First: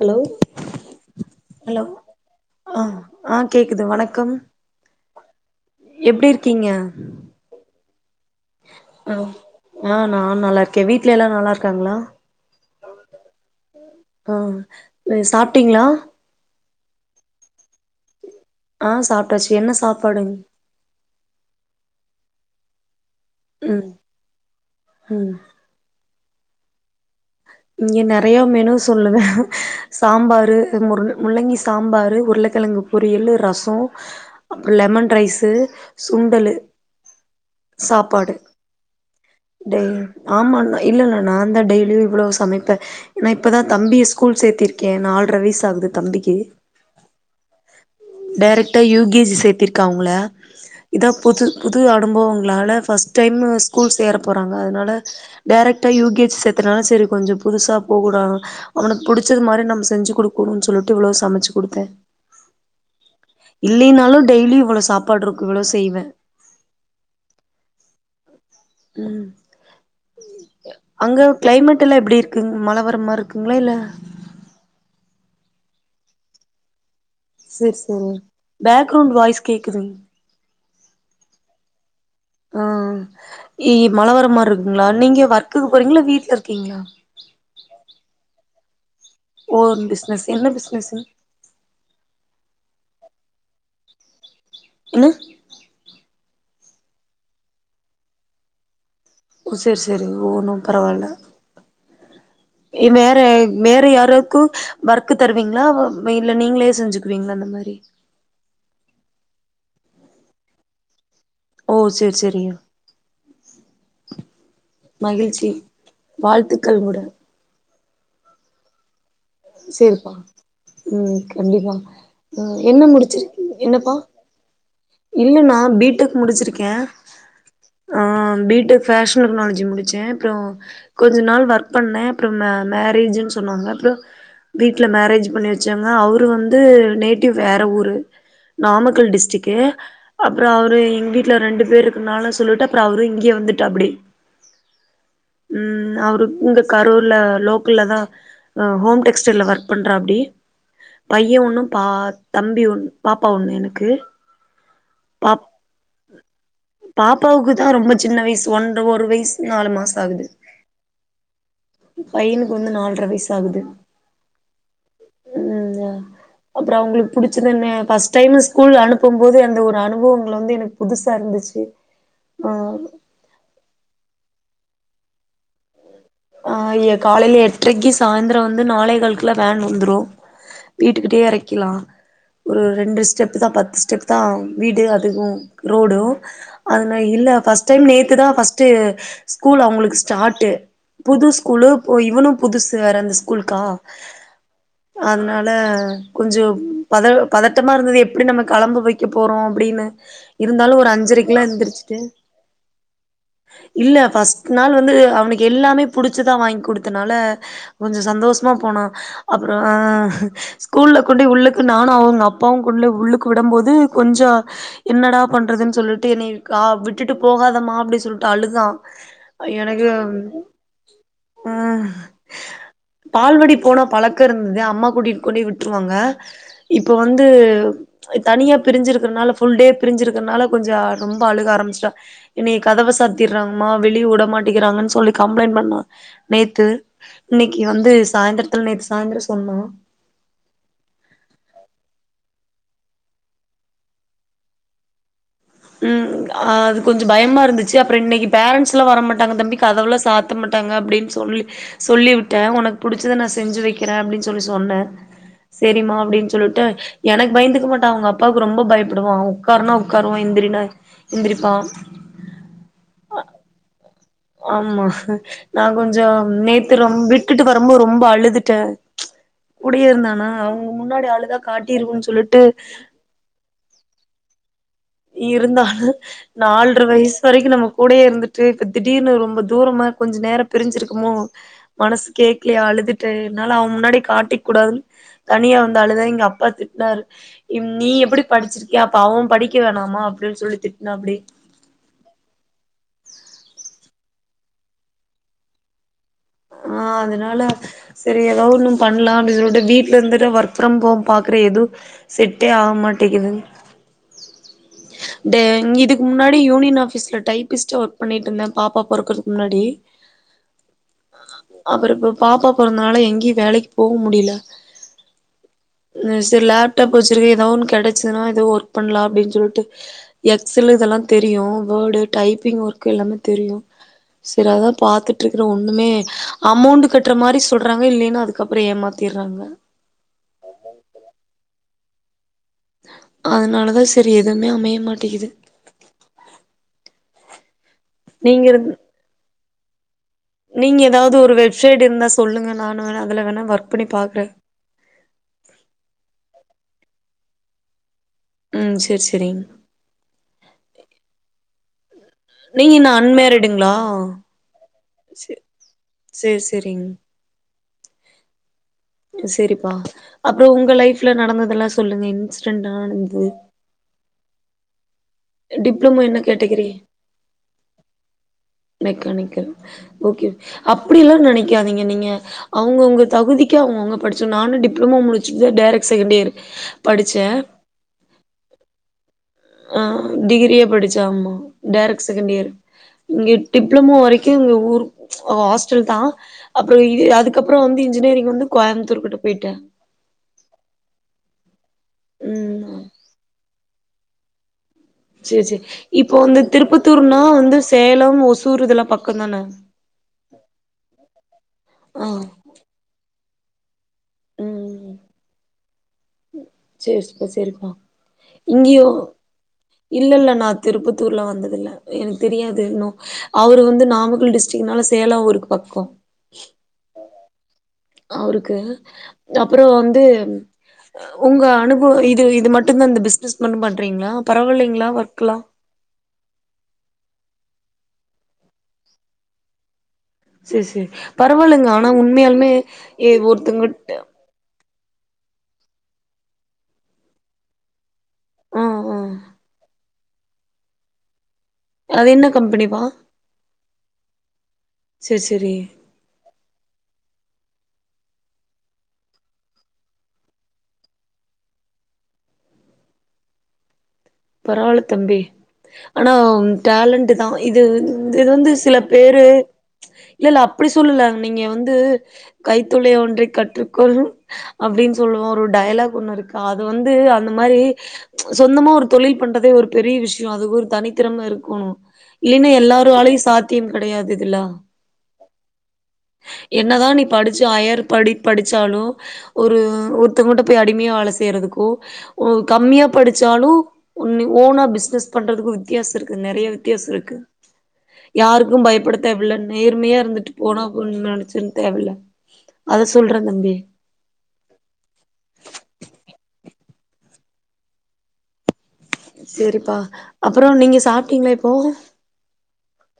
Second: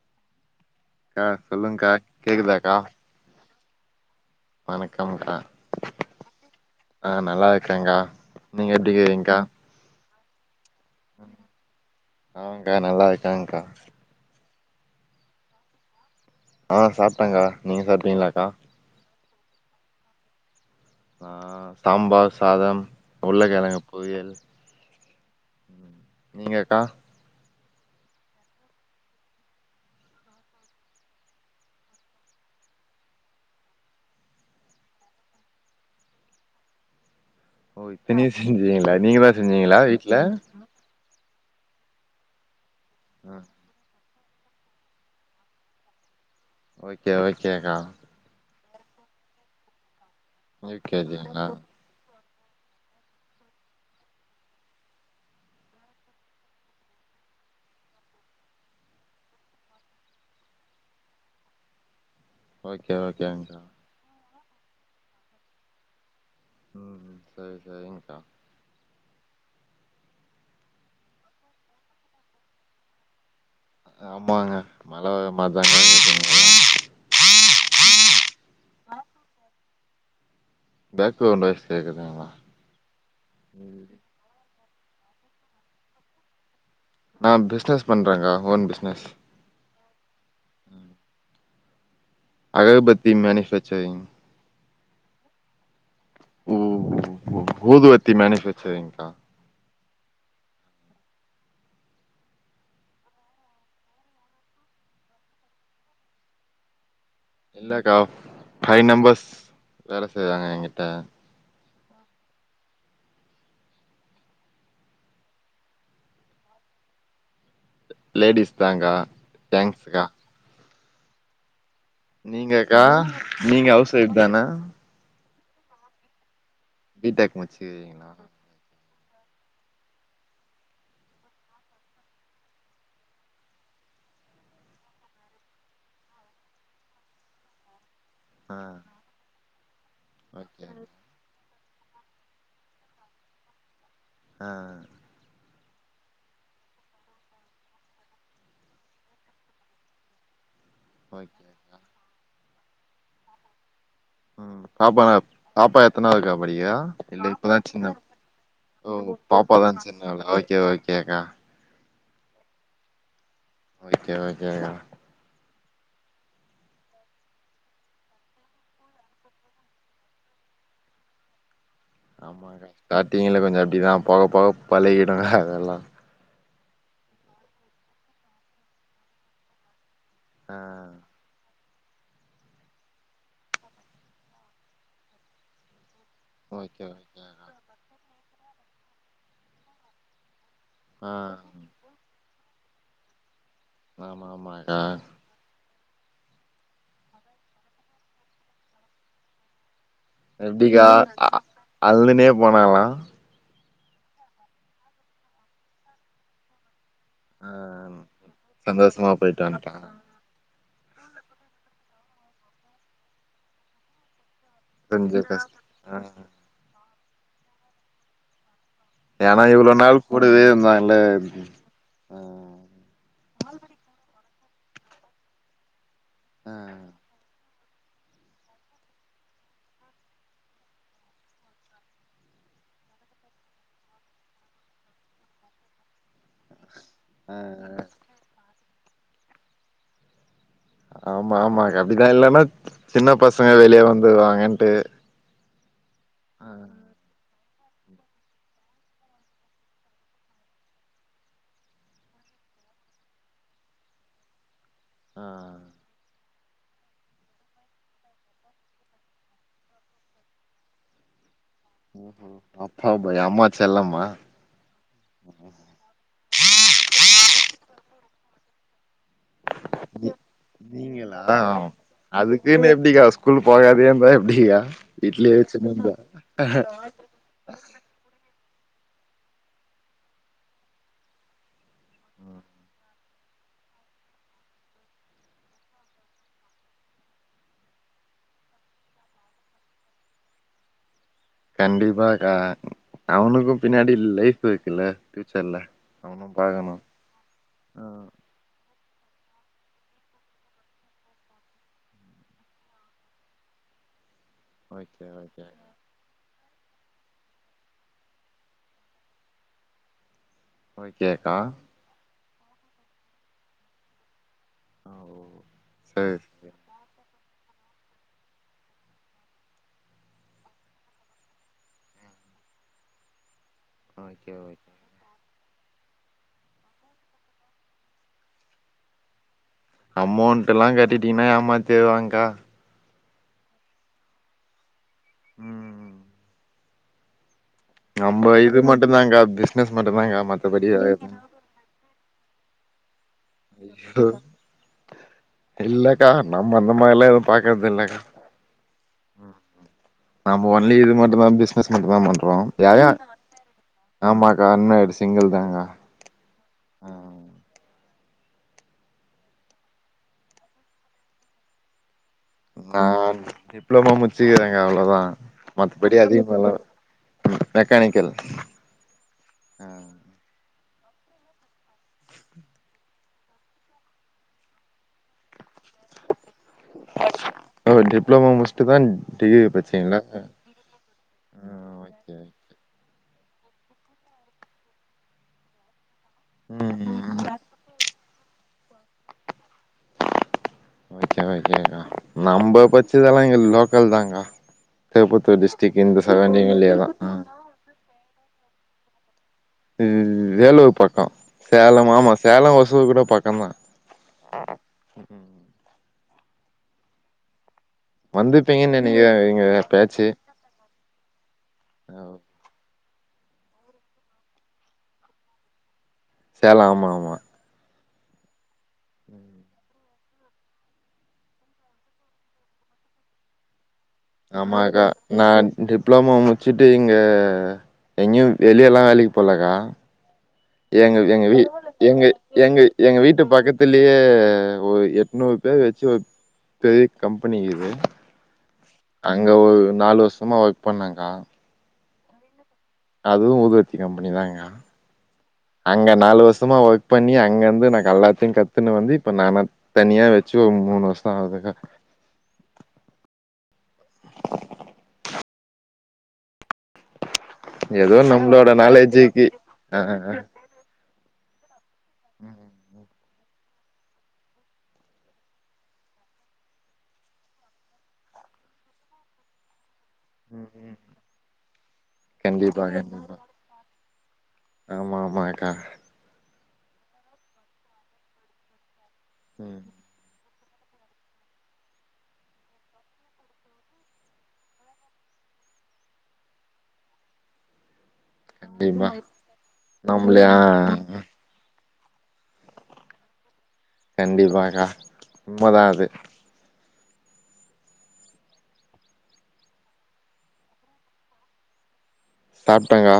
Hello அக்கா hello சொல்லுங்க்கா கேக்குதாக்கா ஆ ஆ கேக்குது வணக்கம் வணக்கம்கா எப்டி இருக்கீங்க ஆ நல்லாருக்கங்கா நீங்க ஆ எப்டிருகிங்கா ஆ நான் நல்லா இருக்க வீட்ல எல்லா நல்லாருக்காங்களா ஆங்க்கா நல்லா இருக்கேங்க்கா ஆ சாப்ட்டீங்களா ஆ சாப்டக்கா நீங்க சாப்ட்டிங்களாக்கா ஆ சாப்ட்டாச்சு என்ன சாப்பாடுங் ஆ சாம்பார் சாதம் உருளக்கெழங்கு ம் பொரியல் ம் நீங்கக்கா இங்கே நெறையா மெனு சொல்லுவ சாம்பாரு முரு முள்ளங்கி சாம்பாரு உருளக்கிழங்கு பொரியலு ரசம் அப்ப லெமன் ரைஸ்சு சுண்டலு ஓ சாப்பாடு இத்தனையு செஞ்சீங்களா நீங்க தா செஞ்சீங்களா டே வீட்ல ஆமான்னு இல்லலா நா தா டெய்லியு இவ்ளோ சமைப்பே ஏன்னா இப்போ தா தம்பிய ஸ்கூல் சேர்த்திருக்கே நால்ரை வயசாகுது தம்பிக்கு ஓகே ஓகே கா டேரெக்டா யூ கே ஜி சேத்திருக்கா அவங்கள யூ கே இதா ஜி புது ங்களா புது புது அனுபவங்களால ஃபர்ஸ்ட் டைம் ஸ்கூல் சேர போகறாங்க அதுனால டேரெக்டா யூ கே ஜி சேத்துனால சரி கொஞ்சோ புதுசா போகுட அவனுக்கு புடிச்சது மாரி நம்ம செஞ்சு குடுக்கணும்னு சொல்லிட்டு இவ்ளோ சமச்சு குடுத்தே ஓகே ஓகே ங்கா இல்லினாலு டெய்லி இவளோ சாப்பாடு இருக்கு இவ்வளோ செய்வே ம் செரி செரிங்க ம் அங்க கிளைமேட்டுலா எப்டி இருக்குங் மழ வரமாரிக்குங்ளா இல்ல ஆமாங்க மல வரா மார்தாங் [inaudible] சேர் செரிங் பேக்ரௌண்ட் வாய்ஸ் கேக்குதுங் பேக்ரவுண்ட் வாய்ஸ் கேக்குதுங்களா ஆ இ மழவரா மார் இருக் ங்ளா நீங்க வர்க்குக்கு போறீங்ளா வீட்ல இருக்கீங்ளா நா பிஸ்னஸ் பண்றேங்க ஓன் பிஸ்னஸ் ஓன் பிஸ்னஸ் என்ன பிஸ்னசு அகர்பத்தி மேனிஃபேச்சரிங் என்ன ஊதுவத்தி மேனிஃபேச்சரிங்கா ஓ சேரி சேரிங் ஒன்னு பரவால்ல இன்வேற வேற யாராக்கோ வர்க்கு தருவீங்ளா இல்ல நீங்ளே செஞ்சுக் இல்லக்கா ஃபைய் மெம்பர்ஸ் வேல செய்ராங்க எகிட்ட ஓ செரி செரியா மகிழ்ச்சி வாழ்த்துக்கள்ங்கூட லேடிஸ் பேங்கா சேரிப்பா ம் கண்டிப்பா ம் நீங்கக்கா என்ன முடிச்சிர்க்கிங் நீங்க ஹவுஸ் என்னபா ஒய்ஃப் தானா இல்ல நா பீ டெக் முடிச்சிருக்கே பி டெக் ஆ முடிச்சிருக்கீங்களா பீ டெக் ஃபேஷன் டெக்னாலஜி முடிச்சே அப்றோ கொஞ்சோ நாள் வர்க் பண்ணே அப்றோ மே மேரேஜுன் சொன்னாங்க அப்றோ வீட்ல மேரேஜ் பண்ணி வெச்சாங்க அவரு வந்து நேட்டிவ் வேற ஊரு ஆ நாமக்கல் டிஸ்டிக்கு அப்றோ ஓகே அவரு எங் வீட்ல ரெண்டு பேரு இருக்குனாலு சொல்லிட்டு அப்றோ அவுரோ இங்கே வந்துட்டோ அப்டி ஆ ஆ ம் அவரு இங்க கரூர்ல லோக்கல்ல தா ஹோம் டெக் ஹாஸ்டல்ல வர்க் பண்றா அப்டி பைய ஓகே ஒண்ணு பா தம்பி ஒண் பாப்பா ஒண்ணு எனுக்கு பாப்பால பாப்பா எத்தனாவதுகா படிக்ரா இல்ல பாப்பாவுக்கு இப்பதா தா ரொம்ப சின்ன வயசு ஒன்ற ஓ ஒரு வயசு நாலு பாப்பாதா மாசோ சின்னவலா ஓக்கே ஓக்கேகா பையினுக்கு வந்து நால்ர வயிஸ் ஆகுது ஓகே ஓகேங்கா அப்றோ அவங்ளுக் புடிச்சிதென்ன பஸ்டைம்மு ஸ்கூல் அனுப்பும் போது அந்த ஒரு அனுபவுங்கள் வந்து எனுக் புதுசா இருந்துச்சு ஆ ஆமாங்கா ஸ்டாட்டிங்ல கொஞ்சோ அப்டிதா போக போக பழகிடுங்க அதலா ஆ ய காலையில எட்ரைக்கு சாய்ந்ரோ வந்து நாளேகாள்க்குலா வேன் வந்துரோ ஆ வீட்டுக்கிட்டே எறைக்கிலா ஒரு ரெண்டு ஸ்டெப்பு தா பத்து ஸ்டெப்தா வீடு அதுவோ ரோடோ ஓகே அதுன ஓகேக்கா இல்ல ஃபஸ் ஸ்ட் ட்டைம் நேத்து தா ஃபஸ்ட்டு ஸ்கூல் அவுங்ளுக்கு ஸ்டார்ட்டு ஆ புது ஸ்கூலு இப்போ இவுனு புதுசு வேற இந்த ஸ்கூல்கா ஆமா ஆமா அதா அதனால கொஞ்சோ பத பதட்டமா இருந்தது எப்டி நம்ம களம்ப வெக்க போறோ அப்டினு இருந்தாலு எப்டிக்கா ஒரு அ அஞ்சரைக்லா எந்திர்சிட்டு அழுதுனே போனாலா இல்ல ஃபஸ்ட் நாள் வந்து அவுனுக்எல்லாமே புடிச்சுதா வாங்கிகுடுத் தனால ஆ கொஞ்சோ சந்தோஸ்மா போனா சந்தோஷமா போயிட்டு அப்றோ ஆ வன்ட்டா கூல்ல கொண்டு உள்ளுக்கு நானோ அவுங்க அப்பாவோ குள்ள உள்ளுக்கு விடம்போது கொஞ்சோ கொஞ்ச என்னடா கஷ் பண்ணறதுனு ஆ சொல்லிட்டு என்னய கா விட்டுட்டு போகாதமா அப்டினு சொல்லிட்டு அழுதா ஏனா இவ்ளோ நாள் கூடவே இருந்தா இல்ல அ பால்வடி போன பழக்கோ இருந்தது அம்மா கூட்டிட்டு கொண்டு விட்ருவாங்க ஆ இப்போ வந்துப் ம்ச் தனியா பிரிஞ்சிருக்கறனால ஃபுல் டே பிரிஞ்சிருக்கறனால கொஞ்ச ரொம்ப அழுக ஆரம்பிச்சிட்டா என்னய கதவ சாத்திடுறாங்கமா வெளியே உடமாட்டக்கிறாங்கனு சொல்லி கம்ப்ளைன்ட் பண்ணா நேத்து ஆ இன்னிக்கு வந்து சாயந்திரத்துல நேத்து சாயந்திரோ சொன்னா ஆமா ஆமாங்க அப்டிதா இல்லன்னா சின்ன பசங்க வெளியே வந்து வாங்கன்ட்டு ம் அது கொஞ் ஞ்சோ பயமாருந்துச்சு அப்புறோ இன்னிக்கு பேரன்ட்ஸ்லா வர மாட்டாங்க தம்பி கதவுலா சாத்த மாட்டாங்க அப்டின்னு சொல்லி சொல்லி உட்ட உனக்கு புடிச்சத நா செஞ்சு வைக்றே அப்டின்னு சொல்லி சொன்னே அ செரிமா அப்டினு சொல்லிட்டு எனக்கு பயந்துக்க மாட்டா அவுங்க அப்பாவுக்கு ரொம்ப பய்ப்படுவா உக்கார்னா உக்காருவா எந்திரி னா எந்திரிப்பா ம்ஹூம் அப்பா பயோ அம்மா செல்லமா ஆமா நா கொஞ்சோ நேத்து ரொம் விட்டுட்டு வரும்போது ரொம்ப அழுதுட்டே ம்ச் கூடயே நீ இருந்தானா அவுங்க முன்னாடி நீங்களா அழுதா காட்டிர்வோன்னு சொல்லிட்டு அதுக்குன்னு எப்டிக்கா ஸ்கூல் போகாதயே இருந்தா எப்டியா இருந்தாலு நால்ர வயசு வரைக்கு நமக் கூடயே இருந்துட்டு இப்ப திடீர்னு ரொம்ப தூரமா கொஞ்ச நேரோ பிரிஞ்சிருக்கமோ மனசு கேக்கலயா அழுதுட்டே என்னால அவ முன்னாடி காட்டிக்கூடாதுன் தனியா வந்து அழுதா எங்க அப்பா திட்டினாரு இம் நீ எப்டி படிச்சிருக்கியா அப்ப அவ படிக் கவேணாமா அப்டின்னு சொல்லி திட்னாப்புடி கண்டிப்பா கா அவனுக்கு பின்னாடி லைஃப் இருக்குல்ல பியூச்சர்ல ஆ அதனால செரி அத் எதோ ஒன்னு பண்லா அப்டினு சொல்ட்டு வீட்ல இருந்துட்டு ஒர்க் ஃப்ரம் ஹோம் பாக்கற எது செட்டே ஆவமாட்டேக்கிது ஓகே ஓகே டேங் இதுக் முன்னாடி யூனியன் ஆபிஸ்ல டைப்பிஸ்ட்டா ஒர்க் பண்ணிட்ருந்தே பாப்பா பொறக்கறக்கு முன்னாடி ஓகேக்கா அப்றோ இப்ப பாப்பா பொறந்தனால எங்கேயு வேலக்கு போ முடியல ஆ ஓ சரி சரி மிஸ்ஸுல்லப் ட்டா [unintelligible] ஏதா ஒன்னு கெடச்சதுன்னா ஏதோ ஒர்க பண்லா அப்டினு சொல்ட்டு எக்ஸெல் இதெல்லா தெரியு வேர்டு டைப்பிங் ஒர்க்கு எல்லாமே தெரியு ஓகே செரி ஓகே அதா பாத்துட்ருக்குறோ ஒன்னுமே அமௌண்ட் கட்டுற மாரி சொல்றாங்க இல்லைனா அதுக்கப்புறோ ஏமாத்திடுறாங்க அமௌண்ட்லா கட்டிட்டிங்னா ஏமாத்திர்வாங்கக்கா அதனால தா செரி எதுமே அமைய மாட்டிக்கிது நம்ப நீங்க இது இரு மட்டுதாங்கா பிசினஸ் மட்டுதாங்கா மத் நீங்க ஏதாது ஒரு வெப்சைட் இருந்தா சொல்லுங்க நானு வேணா அதில வேணா ஒர்க் பண்ணி பாக்றே இல்லக்கா நம்ம அந்த மாரிலா எது பாக்குறது இல்ல கா ம் செர் செரிங் நம்ம ஒன்லி இது மட்டுதா பிஸ்னஸ் மட்டுதா பண்ணு ப்றோ நீங்க யாரு இன்னு அன்மேரிடுங்களா ஆமாக்கா அன்மெரிட் சிங்கிள் தாங்கா செர் செரிங் செரிப்பா அப்றோ ஒங்க லைஃப்ல நடந்ததெல்லா சொல்லுங்க இன்ஸ் நா டிப்ளமா முச்சுக்கிறேங்கா அவ்ளோதா மத்தபடி டிப்ளமோ என்ன அதிகமாலா கேட்டகிரி ம் மெக்கானிக்கல் மெக்கானிக்கல் ஓகே அப்டிலா நெனைக்காதீங்க நீங்க அவுங்கவுங்க தகுதிக்கு அவுங்க அவுங்க படிச்ச நானும் டிப்ளமோ முடிச்சுதா டேரக்ட் செகண்ட் இயர்ரு படுச்சே ஓ டிப்ளோமோ முடுச்சுட்டு தான் ஆ டிகிரியே படிச்சா ஆம்மா டேரக்ட் ஓகே செகண்ட் இயர் இங்கே டிப்ளமோ வரைக்கும் இங்க ஊர் அ ஹாஸ்டல் தா அப்றோ இது ம் அதுக்கப்றோம் வந்து இன்ஜினியரிங் வந்து கோயம்புத்தூர் கிட்ட போயிட்டே ஓகே ஓகே நம்ம ம் பச்சதெல்லாம் இங்க லோக்கல் தாங்க சேரி சேரி இப்போ வந்து தா திருப்பத்தூர்னா வந்து சேலம் ஒசூர் இதெல்லாம் பக்கம் தான இது வேலூர் பக்கோம் சேலம் ஆ ஆமா சேலம் ஒசூர் கூட பக்கம் தா உம் சேரி சி ப்பா சரிப்பா வந்துப்பீங்கன்னு நெனைக்குறே இங்க இல்ல இல்ல நா திருப்பத்தூர்ல வந்ததுல எனக்கு தெரியாது இன்னு அவரு வந்து நாமக்கல் டிஸ்டிக்னால சேலோ அவருக்கு பக்கோ சேலோம் ஆமா ஆமா அவருக்கு அப்றோம் வந்து உங்க அனுபவம் இது இது மட்டும் தா இந்த பிசினஸ் மட்டும் பண்றீங்களா ஆமாக்கா பரவாயில்லைங்ளா நா ஒர்க்லா டிப்ளமோ முடிச்சுட்டு இங்க எங்கயும் வெளியெல்லா வேலைக்கு போலக்கா சேரி சேரி எங்க எங்க வீ பரவால்லங்க ஆனா எங்க உண்மையாலுமே எங்க எங்க ஏ வீட்டு பக்கத்துலயே ஒருத்தங்கிட்ட ஒரு எண்ணூறு பேர் வச்சு ஒரு பெரிய கம்பெனி இக்குது ஆ ஆ அங்க ஒரு நாலு வருஷமா ஒர்க் பண்ணேக்கா அது என்ன கம்பெனி பா அதுவு ஊதுபத்தி கம்பெனி தாங்க்கா சேரி சேரி அங்க நாலு வருஷமா ஒர்க் பண்ணி அங்கருந்து நா கல்லாத்தையும் கத்துன்னு வந்து இப்ப நான் தனியா வச்சு ஒரு மூணு வருஷோ ஆகுதுக்கா பரவால்ல தம்பி ஆனா டேலண்ட் தா இது ஏதோ இது நம்மளோட வந்து சில பேரு நாலேஜுக்கு ஆ ஆ ஆ இல்லல அப்டி சொல்லல நீங்க வந்து ம் கைத்தொழில் ஒன்றை கற்றுக்கொள் அப்டின்னு சொல்லுவோ ஒரு டயலாக் ஒண்ணு இருக்கு அது வந்து அந்த மாரி சொந்தமா ஒரு தொழில் பண்றதே ஒரு பெரிய விஷயோம் ம் அதுக்கு ஒரு ம் தனித்திறம இருக்கணும் இல்லைன்னா கண்டிப்பா கண்டிப்பா எல்லாராலையும் சாத் தீம் கெடையாது இதுல்லா ஆமா ஆமாங்க்கா என்னதா நீ படிச்சு அயர் படி படிச்சாலும் ம் ஒரு ஒர் த்தங்ககிட்ட போய் அடிமையா வேலை செய்யறதுக்கூ கம்மியா படிச்சாலும் உன் ஓனா பிசினஸ் பண்றதுக்கு வித்தியாசம் இருக்கு நெறைய வித்தியாசம் இருக்கு யாருக்கும் கண்டிப்பா பயப்பட தேவைல்ல நேர்மையா இருந்துட்டு நம்மளயா போன போதும்னு நெனச்சிர் தேவல அத சொல்றே தம்பி கண்டிப்பாங்க்கா உண்மதா அது சேரிப்பா அப்றோ நீங்க சாப்ட்டீங்ளா இப்போ சாப்டேங்கா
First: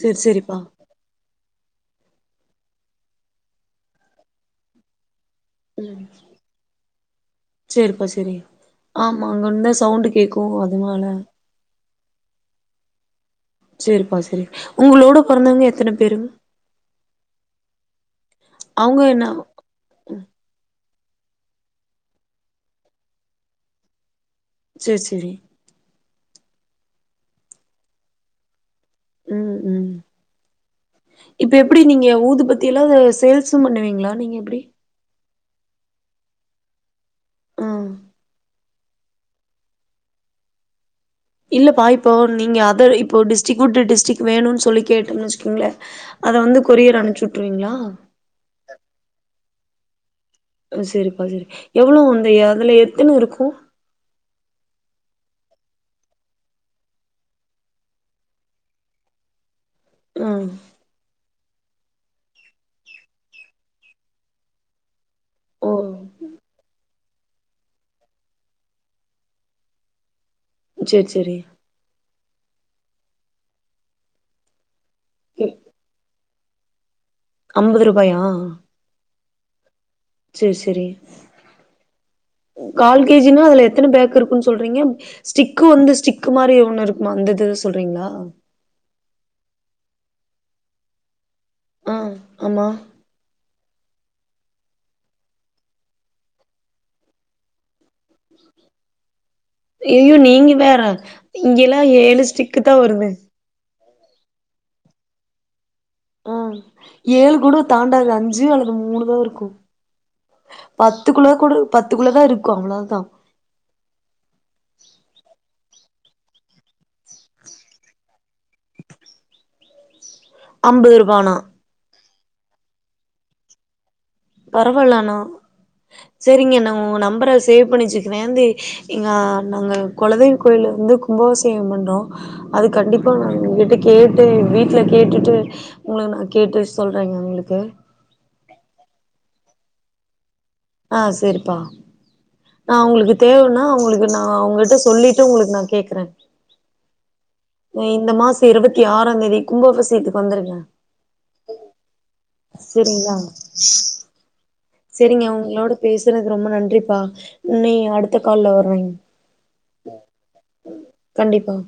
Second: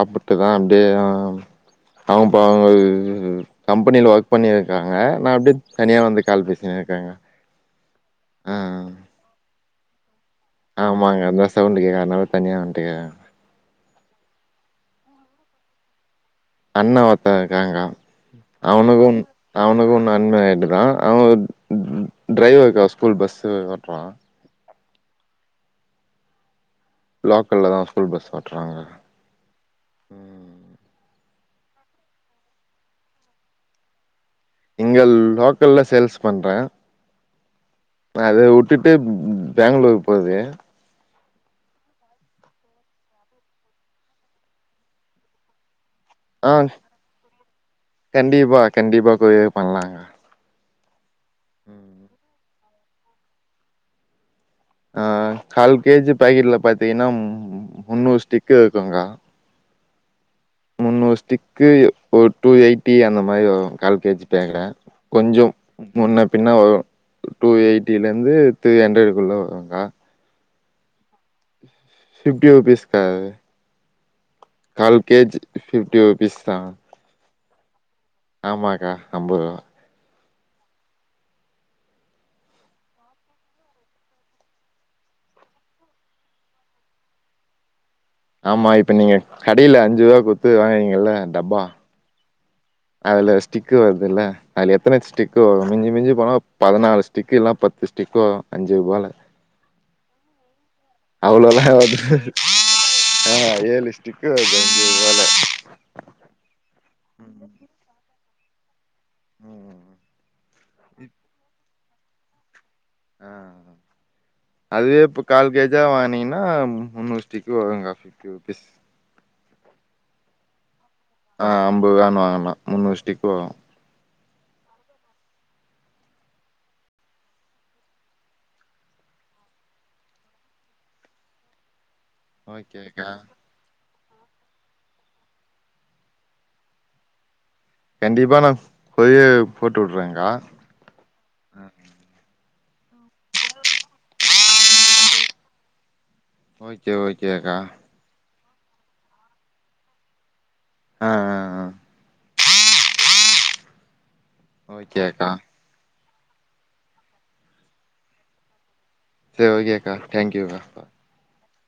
சேரி சேரிப்பா அப்டியே அவன் பா இ கம்பெனியில ஒர்க் பண்ணியிருக்காங்க நா அப்டியே தனியா ம் வந்து கால் பேசினுருக்கேங்க்கா ஆ மா அங்கிருந்தா சவுண்ட் கேக்கும் ஆமாங்க அது தா சவுண்டு கேக்கதனால தனியா வந்துட்டேங்க சேரிப்பா செரி உங்களோட பொறந்தவங்க எத்தன பேரு அண்ண ஒருத்த இருக்காங்க்கா அவங்க அவனுக்கும் என்ன அவனுக்கு இன்னு அன்மேரிடுதா அவ டிரைவருக்கா ஸ்கூல் பஸ்ஸு ஓட்றா சேர் செரி லோக்கல்லதா ஸ்கூல் பஸ் ஓட்றாங்கா ம் ம் இப்ப எப்டி நீங்க ஊது பத்தியெல்லா சேல்ஸ்ஸும் பண்ணுவீங்ளா நீங்க எப்டி இங்கள் லோக்கல்ல சேல்ஸ் பண்றே ம் அதவுட்டுட்டு பேங்ளூர் போகுது இல்லப்பா இப்போ நீங்க அதர் இப்போ டிஸ்டிக் உட்டு டிஸ்டிக் வேணூன் சொல்லி கேட்டம்னு வச்சிக்கோங்ளே அத ஆ வந்து கொரியர் அனுப்சி விட்ருவீங்ளா கண்டிப்பா கண்டிப்பா கொரியர் பண்லாங்க செரிப்பா செரி எவ்வளோ வந்து ஏ அதுல எத்தன இருக்கு ஆ கால் கே ஜி பாக்கெட்ல பாத்தீங்கனா முந்நூறு ஸ்டிக்கு இருக்குங்கா ம் முந்நூறு ஸ்டிக்கு ஒரு டூ எயிட்டி அந்த மாரி வரு கால் கே ஜி பேக்குல கொஞ்சோ ஓ முன்ன பின்ன வரு டூ எயிட்டிலருந்து த்ரீ அண்ரடுக்குள்ள வருக்கா செர் செரீ பிஃப்டி ருபீஸ் கா அது கால் கே ஜி ஃபிப்டி ருபீஸ் தா அம்பது ருபாயா ஆமாக்கா அம்பது ருவா செர் சேரி கால் கே ஜி னா அதுல எத்தன பேக் இருக்குன் சொல்றீங்க ஸ்டிக்கு வந்து ஸ்டிக்கு மாரி ஒன்னு இருக்குமா அந்த இது சொல்றீங்ளா ஆமா இப்போ நீங்க கடையில அஞ்சு ரூவா குத்து வாங்குவீங்கல்ல டப்பா ஆ ஆமா அதுல ஸ்டிக்கு வருதுல்ல அதுல எத்தன ஸ்டிக் வரு மிஞ்சி மிஞ்சி போனா பதினாலு ஸ்டிக்கு இல்லனா பத்து ஸ்டிக்கு வரு அஞ்சி ருபால அய்யய்யோ நீங்க வேற அவ்ளோல இங்கெல்லா ஆவாது ஏழு ஸ்டிக்கு தா வருது ஆ ஏழு ஸ்டிக்கு வரு அஞ்சி ருபால ஆ ஏழு கூட தாண்டாது அஞ்சி அல்லது மூணு தா இருக்கு ம். பத்துக்குள்ள கூட பத்து குள்ளதா இருக்கு அவ்வளோதா ஆ அதுவே இப்ப கால் கே ஜா வாங்குனீங்கனா முன்னூறு ஸ்டிக்கு வருங்க ஃபிப்டி ருபீஸ் அம்பது ருபானா ஆ ஐம்பதுவேனு வாங்குனா முன்னூறு ஸ்டிக்கு வரு பரவால்ல ஆனா செரிங்க நா உங்க நம்பர சேவ் பண்ணி வச்சுக்கிறே அந்த இங்க நாங்க கொலதெய்வ கோயில்லருந்து கும்பாவிசேகோ பண்றோ அது ஓகேக்கா கண்டிப்பா இடிக் கேட்டு வீட்ல கேட்டுட்டு உங்ள நா கேட்டு சொல்றேங்க உங்ளுக்கு கண்டிப்பா நா கொரியர் போட்டு உட்றேங்கா ஆ செரிப்பா நா அவங்களுக்கு தேவனா அவங்களுக்கு நா அவங்ககிட்ட சொல்லிட்டு உங்களுக்கு நா கேக்குறே ஓகே ஓகே அக்கா அ இந்த மாச இருபத்தி ஆறாந் தேதி கும்பாவிசேத்துக்கு வந்துருங்க ஆ ஆ ஆ செரிங்களா செரிங்க ஓகேக்கா உங்களோட பேசுறது ரொம்ப நன்றிப்பா இன்னி அடுத்த கால்ல வருவேங் செரி ஓகேக்கா டேங்க்யூக்கா கண்டிப்பா